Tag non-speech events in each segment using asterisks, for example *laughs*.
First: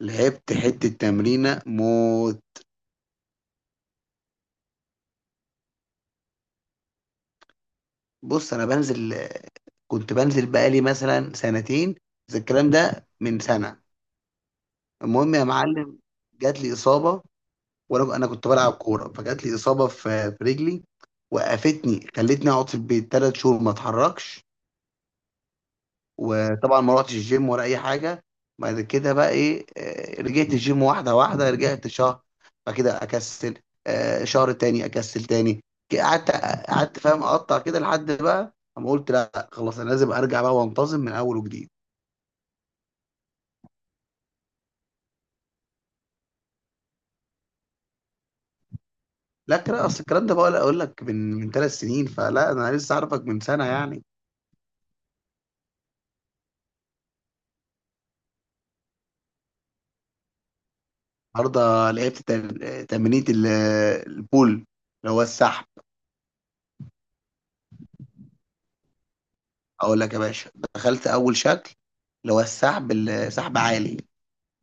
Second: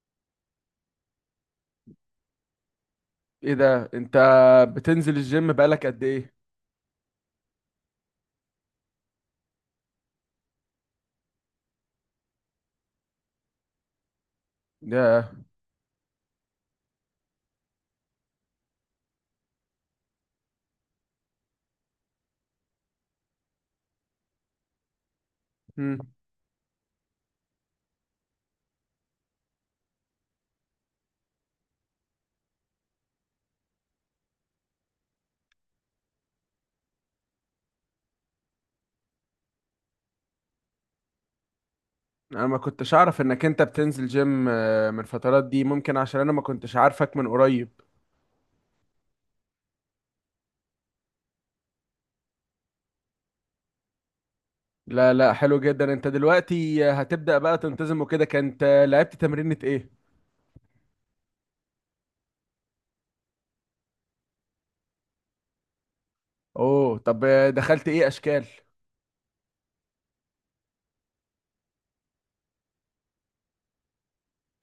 لعبت حتة تمرينة موت. ايه ده؟ انت بتنزل الجيم بقالك قد ايه؟ بص، أنا بنزل، كنت بنزل بقالي مثلا سنتين، بس الكلام ده من سنة. ده. المهم يا معلم، جات لي إصابة. وأنا كنت بلعب كورة فجات لي إصابة في رجلي. وقفتني، خلتني أقعد في البيت 3 شهور ما أتحركش. مم. وطبعا ما رحتش الجيم ولا اي حاجه. بعد كده بقى ايه، رجعت الجيم واحده واحده، رجعت شهر. بعد كده اكسل. شهر تاني اكسل تاني. قعدت، قعدت فاهم اقطع كده لحد بقى اما قلت لا خلاص انا لازم ارجع بقى وانتظم من اول وجديد. انا ما كنتش اعرف انك انت بتنزل جيم من الفترات دي، ممكن عشان انا ما كنتش عارفك من قريب. لا، كده اصل الكلام ده بقى اقول لك من 3 سنين، فلا انا لسه عارفك من سنه يعني. لا، لا، حلو جدا. انت دلوقتي هتبدأ بقى تنتظم وكده. كانت لعبت تمرينة ايه؟ النهارده لعبت تمرينة البول اللي هو السحب. اوه، طب دخلت ايه اشكال؟ اقول لك يا باشا دخلت اول شكل اللي هو السحب عالي.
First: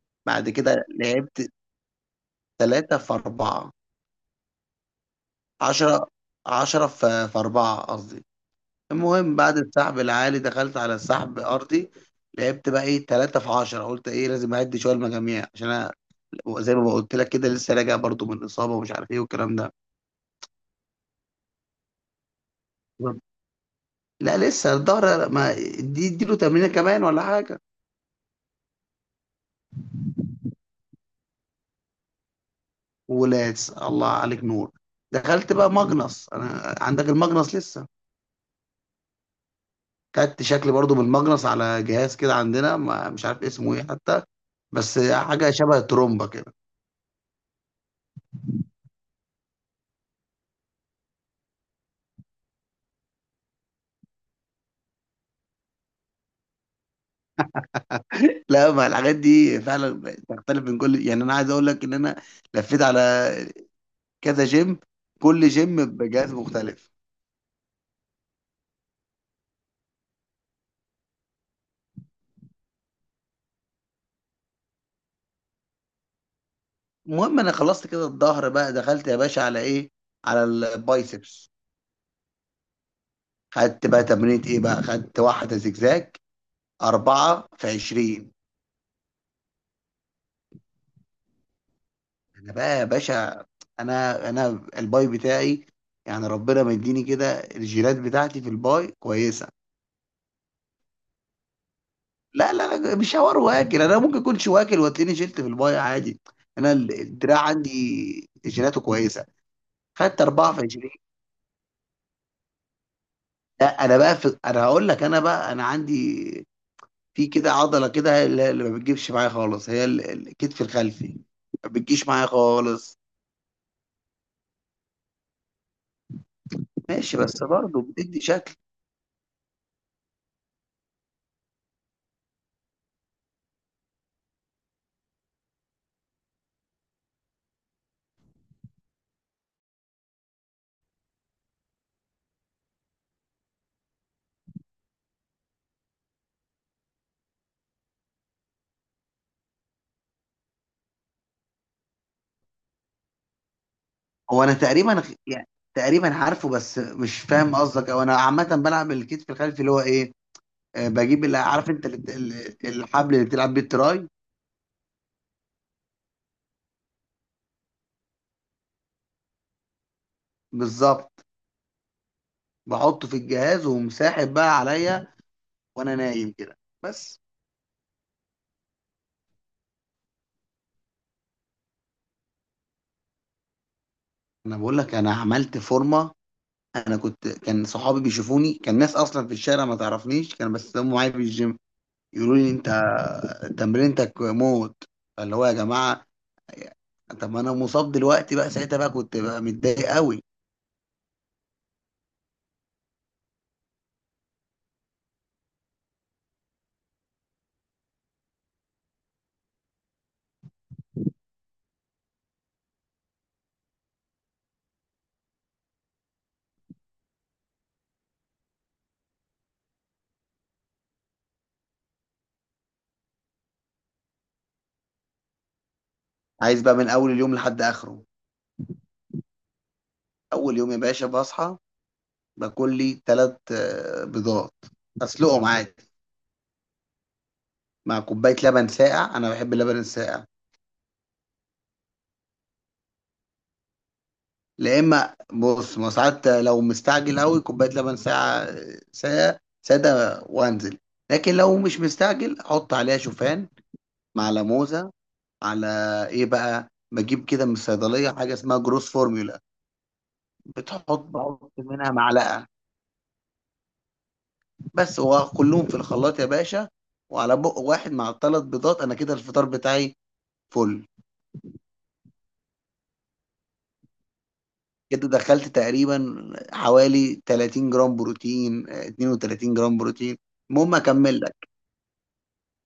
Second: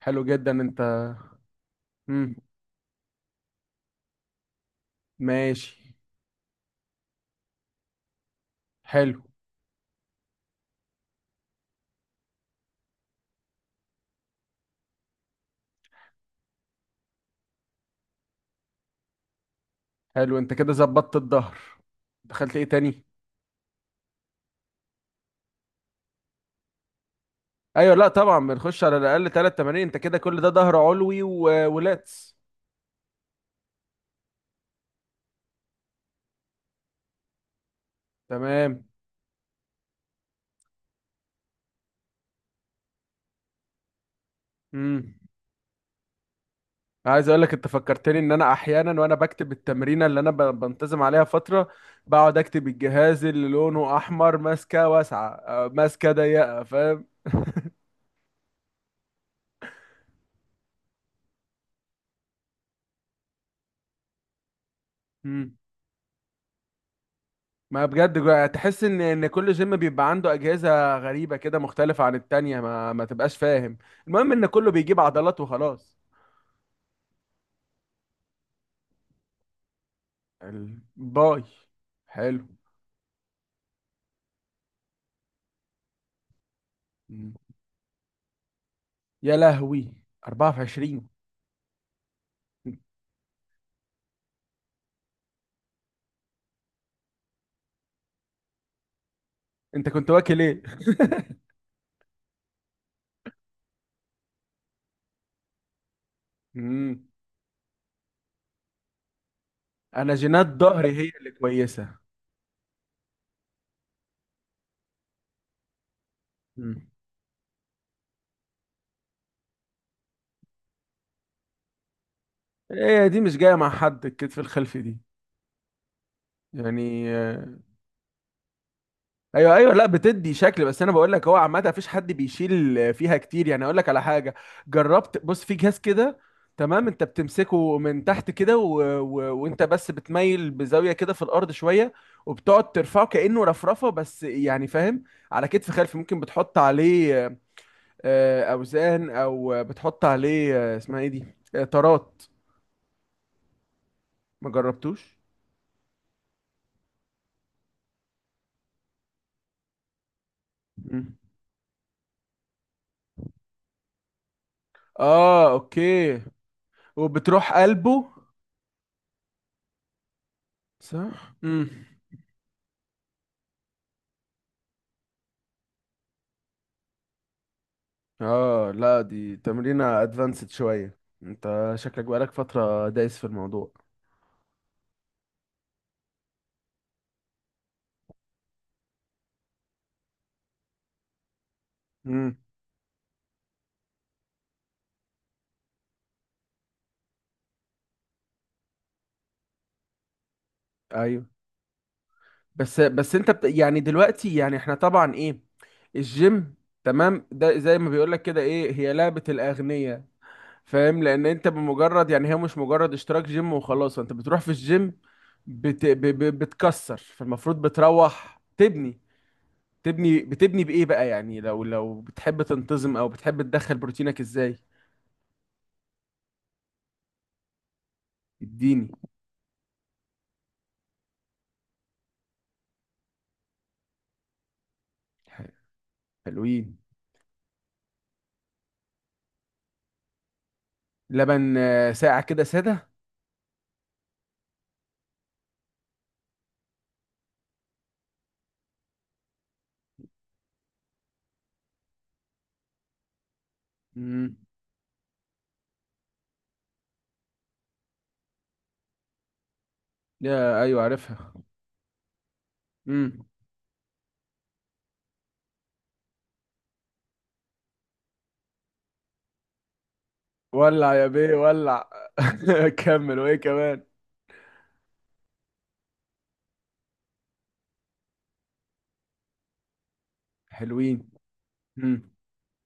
حلو بعد جدا انت. كده لعبت مم. تلاتة في أربعة. ماشي. عشرة، عشرة في أربعة قصدي. حلو. المهم بعد السحب العالي دخلت على السحب أرضي. لعبت بقى إيه تلاتة في عشرة، قلت إيه لازم أعد شوية المجاميع عشان أنا زي ما قلت لك كده لسه راجع برضو من إصابة ومش عارف إيه والكلام ده. حلو، انت كده ظبطت الظهر. دخلت ايه تاني؟ لا لسه الظهر ما، دي اديله تمرينه كمان ولا حاجه. ايوه، لا، طبعا بنخش على الاقل ثلاث تمارين. انت كده كل ده ظهر علوي ولاتس. ولاس، الله عليك، نور. دخلت بقى ماجنس، انا عندك الماجنس لسه؟ تمام. خدت شكل برضو بالماجنس على جهاز كده عندنا ما مش عارف اسمه ايه حتى، بس امم. حاجه شبه ترومبا كده. عايز اقول لك، انت فكرتني ان انا احيانا وانا بكتب التمرينه اللي انا بنتظم عليها فتره، بقعد اكتب الجهاز اللي لونه احمر، ماسكه واسعه، ماسكه ضيقه، فاهم؟ *laughs* لا ما الحاجات دي فعلا تختلف من كل يعني، انا عايز اقول لك ان انا لفيت على كذا جيم، كل امم. جيم بجهاز مختلف. ما بجد، تحس ان كل جيم بيبقى عنده اجهزه غريبه كده مختلفه عن التانية، ما تبقاش فاهم. المهم ان كله بيجيب عضلات وخلاص. المهم انا خلصت كده الظهر بقى، دخلت يا باشا على ايه؟ على الباي. البايسبس. حلو. خدت بقى تمرينة ايه بقى؟ خدت واحده زجزاج، مم. أربعة في عشرين. يا لهوي. 24. انا بقى يا باشا، انا الباي بتاعي يعني ربنا مديني كده، الجينات بتاعتي في الباي كويسه. انت كنت واكل ايه؟ *laughs* لا لا لا، مش حوار واكل، انا ممكن اكونش واكل وتلاقيني شلت في المايه عادي. انا امم. الدراع عندي جيناته كويسه. انا خدت جينات ظهري 24. هي اللي كويسه. لا انا بقى في... انا هقول لك، انا بقى انا عندي مم. في كده عضله كده هي اللي ما بتجيبش معايا خالص، هي الكتف الخلفي، ما بتجيش معايا خالص. هي دي مش جايه مع حد، الكتف الخلفي دي. يعني ماشي، بس برضه بتدي شكل. ايوه، ايوه، لا، بتدي شكل، بس انا بقول لك، هو عامه مفيش حد بيشيل فيها كتير. يعني اقول لك على حاجه، جربت، بص في جهاز كده، تمام. انت بتمسكه من تحت كده، وانت بس بتميل بزاويه كده في الارض شويه، وبتقعد ترفعه كانه رفرفه بس، يعني فاهم؟ على كتف خلفي، ممكن بتحط عليه اوزان، او بتحط عليه اسمها ايه دي، طارات. هو ما انا تقريبا جربتوش. يعني تقريبا عارفه، بس مش فاهم قصدك، او انا عامه بلعب الكتف الخلفي اللي هو ايه. مم. بجيب اللي عارف انت الحبل اللي بتلعب بيه التراي. اه، اوكي. وبتروح قلبه. بالظبط، صح. امم. بحطه في الجهاز ومساحب بقى عليا وانا نايم كده بس. اه، لا، دي تمرينة ادفانسد شوية. انت شكلك بقالك فترة دايس في الموضوع. انا بقول لك انا عملت فورمه. انا كنت كان صحابي بيشوفوني، كان ناس اصلا في الشارع ما تعرفنيش، كانوا بس هم معايا في الجيم، يقولوا امم. لي انت تمرينتك موت. فاللي هو يا جماعه، طب ما انا مصاب دلوقتي بقى، ساعتها بقى كنت بقى متضايق قوي. ايوه، بس انت يعني دلوقتي، يعني احنا طبعا ايه الجيم، تمام، ده زي ما بيقولك كده، ايه هي لعبة الاغنياء. فاهم؟ لان انت بمجرد، يعني هي مش مجرد اشتراك جيم وخلاص، انت بتروح في الجيم بتكسر، فالمفروض بتروح تبني. بتبني بايه بقى؟ يعني لو بتحب تنتظم، او بتحب تدخل بروتينك ازاي. عايز بقى من اول اليوم لحد اخره. اديني. اول يوم يا باشا بصحى، باكل لي ثلاث بيضات، اسلقهم عادي، حلوين. مع كوبايه لبن ساقع، انا بحب اللبن الساقع. لبن ساقع كده ساده. لا اما بص، ما ساعات لو مستعجل قوي كوبايه لبن ساعه، ساعه ساده، وانزل. لكن لو مش مستعجل احط عليها شوفان، مع امم. لموزه، على ايه بقى؟ بجيب كده من الصيدليه حاجه اسمها جروس فورمولا. يا ايوه، عارفها. بحط منها معلقه، امم. بس هو كلهم في الخلاط يا باشا. وعلى بق واحد مع الثلاث بيضات، انا كده الفطار بتاعي. فل. ولع يا بيه، ولع. *laughs* كمل، وايه كمان؟ كده دخلت تقريبا حوالي 30 جرام بروتين، 32 جرام بروتين. المهم حلوين. اكمل. امم.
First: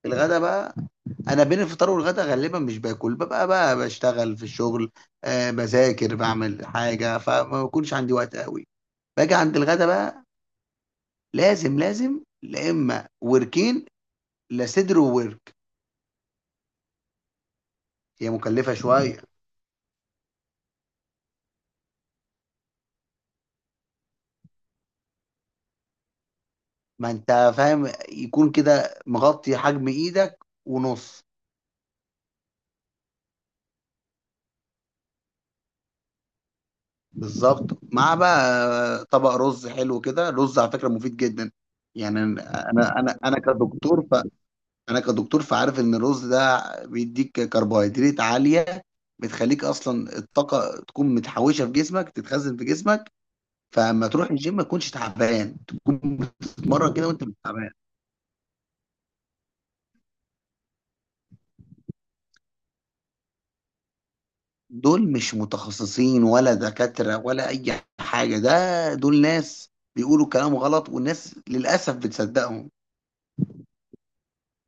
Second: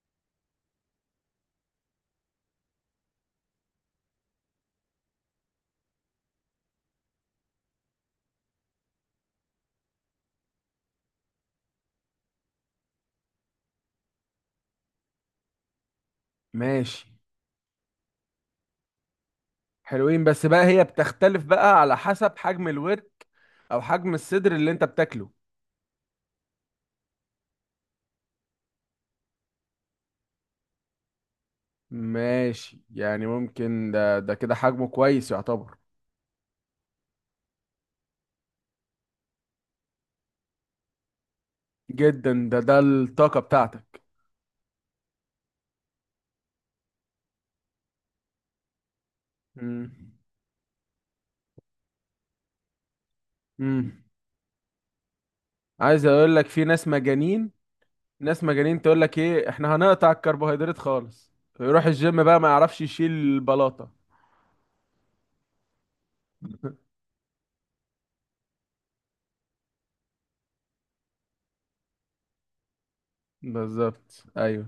الغدا بقى، انا بين الفطار والغدا غالبا مش باكل، ببقى بقى بشتغل في الشغل، آه بذاكر بعمل حاجه، فما بكونش عندي وقت قوي. باجي عند الغدا بقى، لازم لازم لا اما وركين، لا صدر وورك. ماشي. هي مكلفه شويه. حلوين، بس بقى هي بتختلف بقى على حسب حجم الورك او حجم الصدر اللي انت بتاكله. ما انت فاهم يكون كده مغطي حجم ايدك ونص. ماشي، يعني ممكن ده كده حجمه كويس يعتبر. بالظبط، مع بقى طبق رز حلو كده، رز على فكره مفيد جدا. يعني جدا. ده انا ده انا انا أنا الطاقة بتاعتك. كدكتور، انا كدكتور فعارف ان الرز ده بيديك كربوهيدرات عاليه، بتخليك امم. اصلا الطاقه تكون متحوشه في جسمك، تتخزن في جسمك. امم. فما تروح الجيم ما تكونش تعبان، عايز تكون اقول لك، في ناس بتتمرن كده وانت مش مجانين. تعبان. ناس مجانين تقول لك ايه، احنا هنقطع الكربوهيدرات خالص، يروح الجيم بقى ما يعرفش يشيل البلاطة. دول مش متخصصين ولا دكاتره ولا اي حاجه، ده دول ناس بيقولوا كلام غلط، والناس للاسف بتصدقهم. بالظبط، ايوه.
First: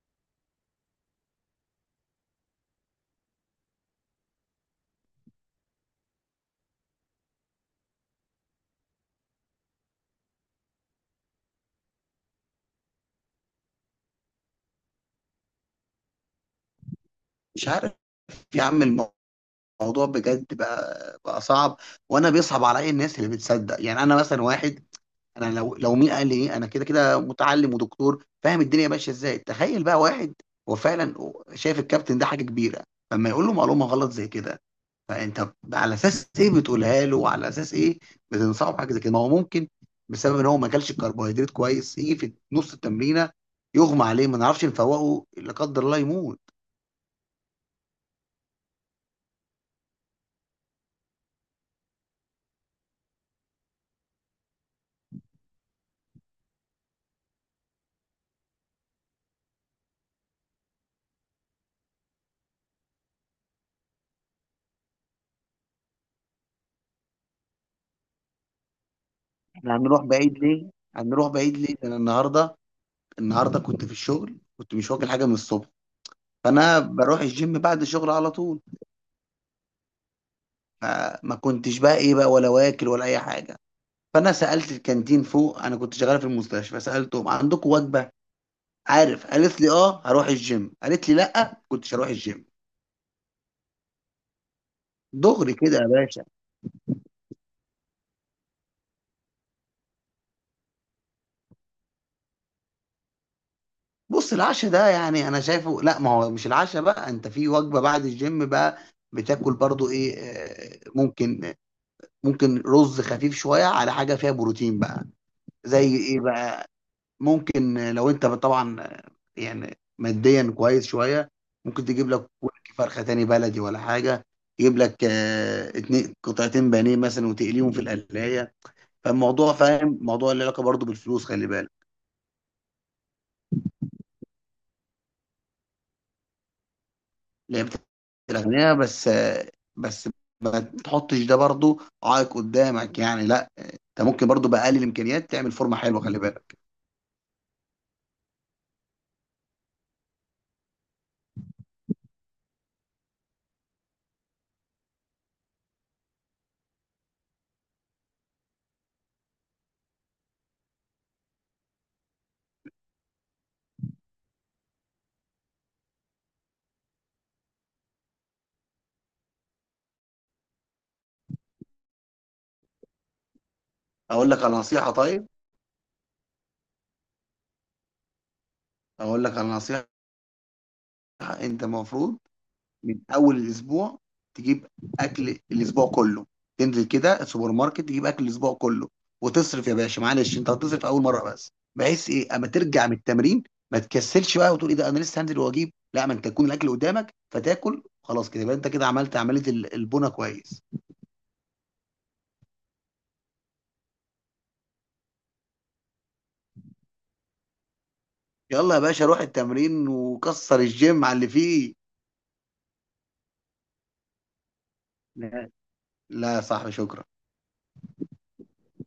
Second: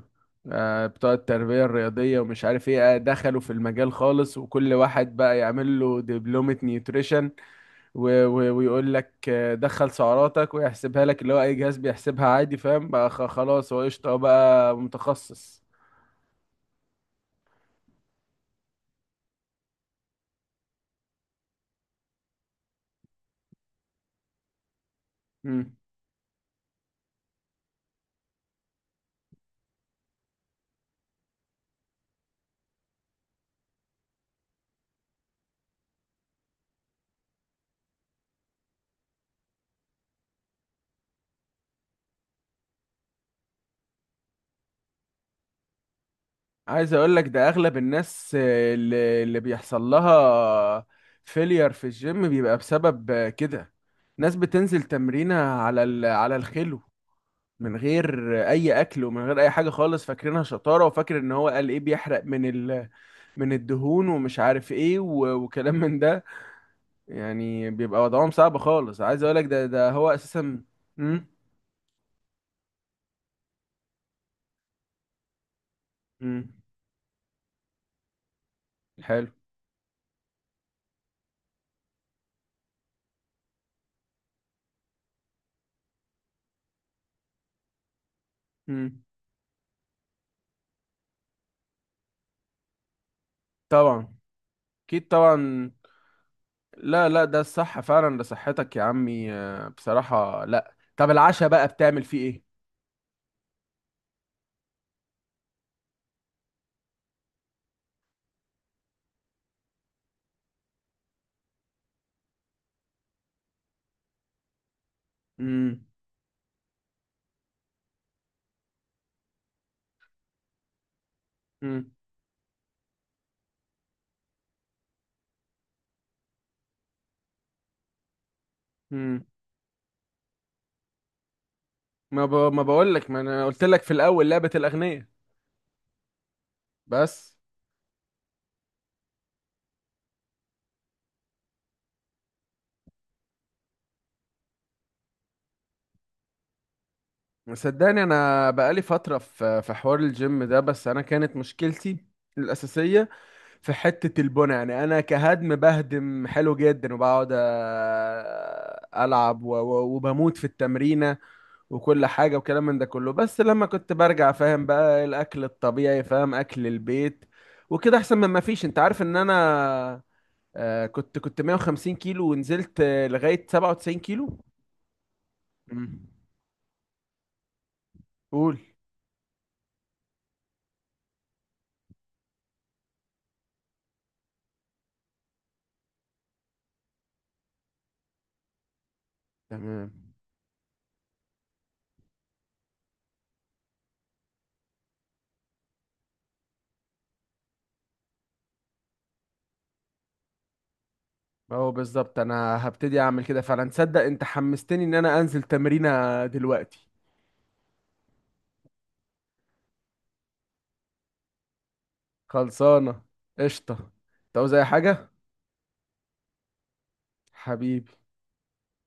آه، بتوع التربية الرياضية ومش عارف ايه، دخلوا في المجال خالص، وكل واحد بقى يعمل له دبلومة نيوتريشن، و و ويقول لك دخل سعراتك ويحسبها لك، اللي هو اي جهاز بيحسبها عادي، فاهم؟ بقى خلاص، هو قشطة، هو بقى متخصص. مش عارف يا عم، الموضوع بجد بقى صعب. وانا بيصعب عليا الناس اللي بتصدق، يعني انا مثلا واحد، انا لو مين قال لي إيه؟ انا كده كده متعلم ودكتور فاهم الدنيا ماشيه ازاي. تخيل بقى واحد هو فعلا شايف الكابتن ده حاجه كبيره، فما يقول له معلومه غلط زي كده، فانت على اساس ايه بتقولها له؟ وعلى اساس ايه بتنصحه بحاجه زي كده؟ ما هو ممكن بسبب ان هو ما اكلش الكربوهيدرات كويس، يجي في نص التمرينه يغمى عليه، ما نعرفش نفوقه، لا قدر الله يموت. عايز اقول لك، ده اغلب الناس اللي بيحصل لها فيلير في الجيم بيبقى بسبب كده. ناس بتنزل تمرينها على على الخلو، من غير اي اكل، ومن غير اي حاجه خالص، فاكرينها شطاره، وفاكر ان هو قال ايه بيحرق من من الدهون ومش عارف ايه، وكلام من ده. يعني بيبقى وضعهم صعب خالص. عايز اقول لك ده، احنا ده هنروح هو بعيد اساسا. ليه؟ امم. هنروح بعيد ليه؟ ده انا النهارده، النهارده كنت في الشغل، كنت مش واكل حاجه من الصبح. امم. فانا بروح الجيم بعد الشغل على طول، حلو. ما كنتش بقى ايه بقى، ولا واكل ولا اي حاجه. فانا سالت الكانتين فوق، انا كنت شغال في المستشفى، سالتهم عندكم وجبه، امم. عارف؟ قالت لي اه. هروح الجيم؟ قالت لي لا كنتش. هروح الجيم طبعا. اكيد، دغري طبعا. كده يا باشا. لا، لا، ده الصح فعلا، ده صحتك يا عمي بصراحة. لا، طب العشاء بقى بتعمل فيه ايه؟ بص العشاء ده يعني انا شايفه، لا ما هو مش العشاء بقى، انت في وجبه بعد الجيم بقى بتاكل برضو ايه، ممكن، ممكن رز خفيف شويه على حاجه فيها بروتين بقى. امم. زي ايه بقى؟ ممكن لو انت طبعا يعني ماديا كويس شويه، ممكن امم. تجيب لك ورك فرخه تاني بلدي ولا حاجه، تجيب لك اتنين قطعتين بانيه مثلا، وتقليهم في القلايه. امم. فالموضوع فاهم موضوع اللي علاقه برضه بالفلوس، خلي بالك. ما بقول لك، ما انا قلت لك في الاول لعبة الاغنياء. بس. لعبه الاغنياء بس، بس ما تحطش ده برضه عائق قدامك، يعني لا، انت ممكن برضه باقل الامكانيات تعمل فورمه حلوه، خلي بالك. صدقني انا بقالي فترة في حوار الجيم ده، بس انا كانت مشكلتي الأساسية في حتة البنى. يعني أنا كهدم بهدم حلو جدا، وبقعد ألعب وبموت في التمرينة وكل حاجة وكلام من ده كله. بس لما كنت برجع فاهم بقى، الأكل الطبيعي، فاهم؟ أكل البيت وكده أحسن من ما فيش. أنت عارف إن أنا كنت 150 كيلو ونزلت لغاية 97 اقول كيلو. لك على نصيحه، طيب مم. قول. اقول لك على نصيحه، انت المفروض من اول الاسبوع تجيب اكل الاسبوع كله، تنزل كده السوبر ماركت، تجيب اكل الاسبوع كله وتصرف يا تمام، باشا، معلش انت هتصرف اول مره، بس بحيث ايه اما ترجع من التمرين ما تكسلش بقى وتقول ايه ده انا لسه هنزل واجيب، لا، ما انت يكون الاكل قدامك فتاكل خلاص، كده يبقى انت كده عملت عمليه البونه كويس. اهو بالظبط، انا هبتدي اعمل كده فعلا. تصدق انت حمستني ان انا انزل تمرينة دلوقتي. يلا يا باشا روح التمرين وكسر الجيم على اللي فيه. خلصانة. قشطة، انت عاوز اي حاجة؟ لا، لا يا صاحبي شكرا. حبيبي.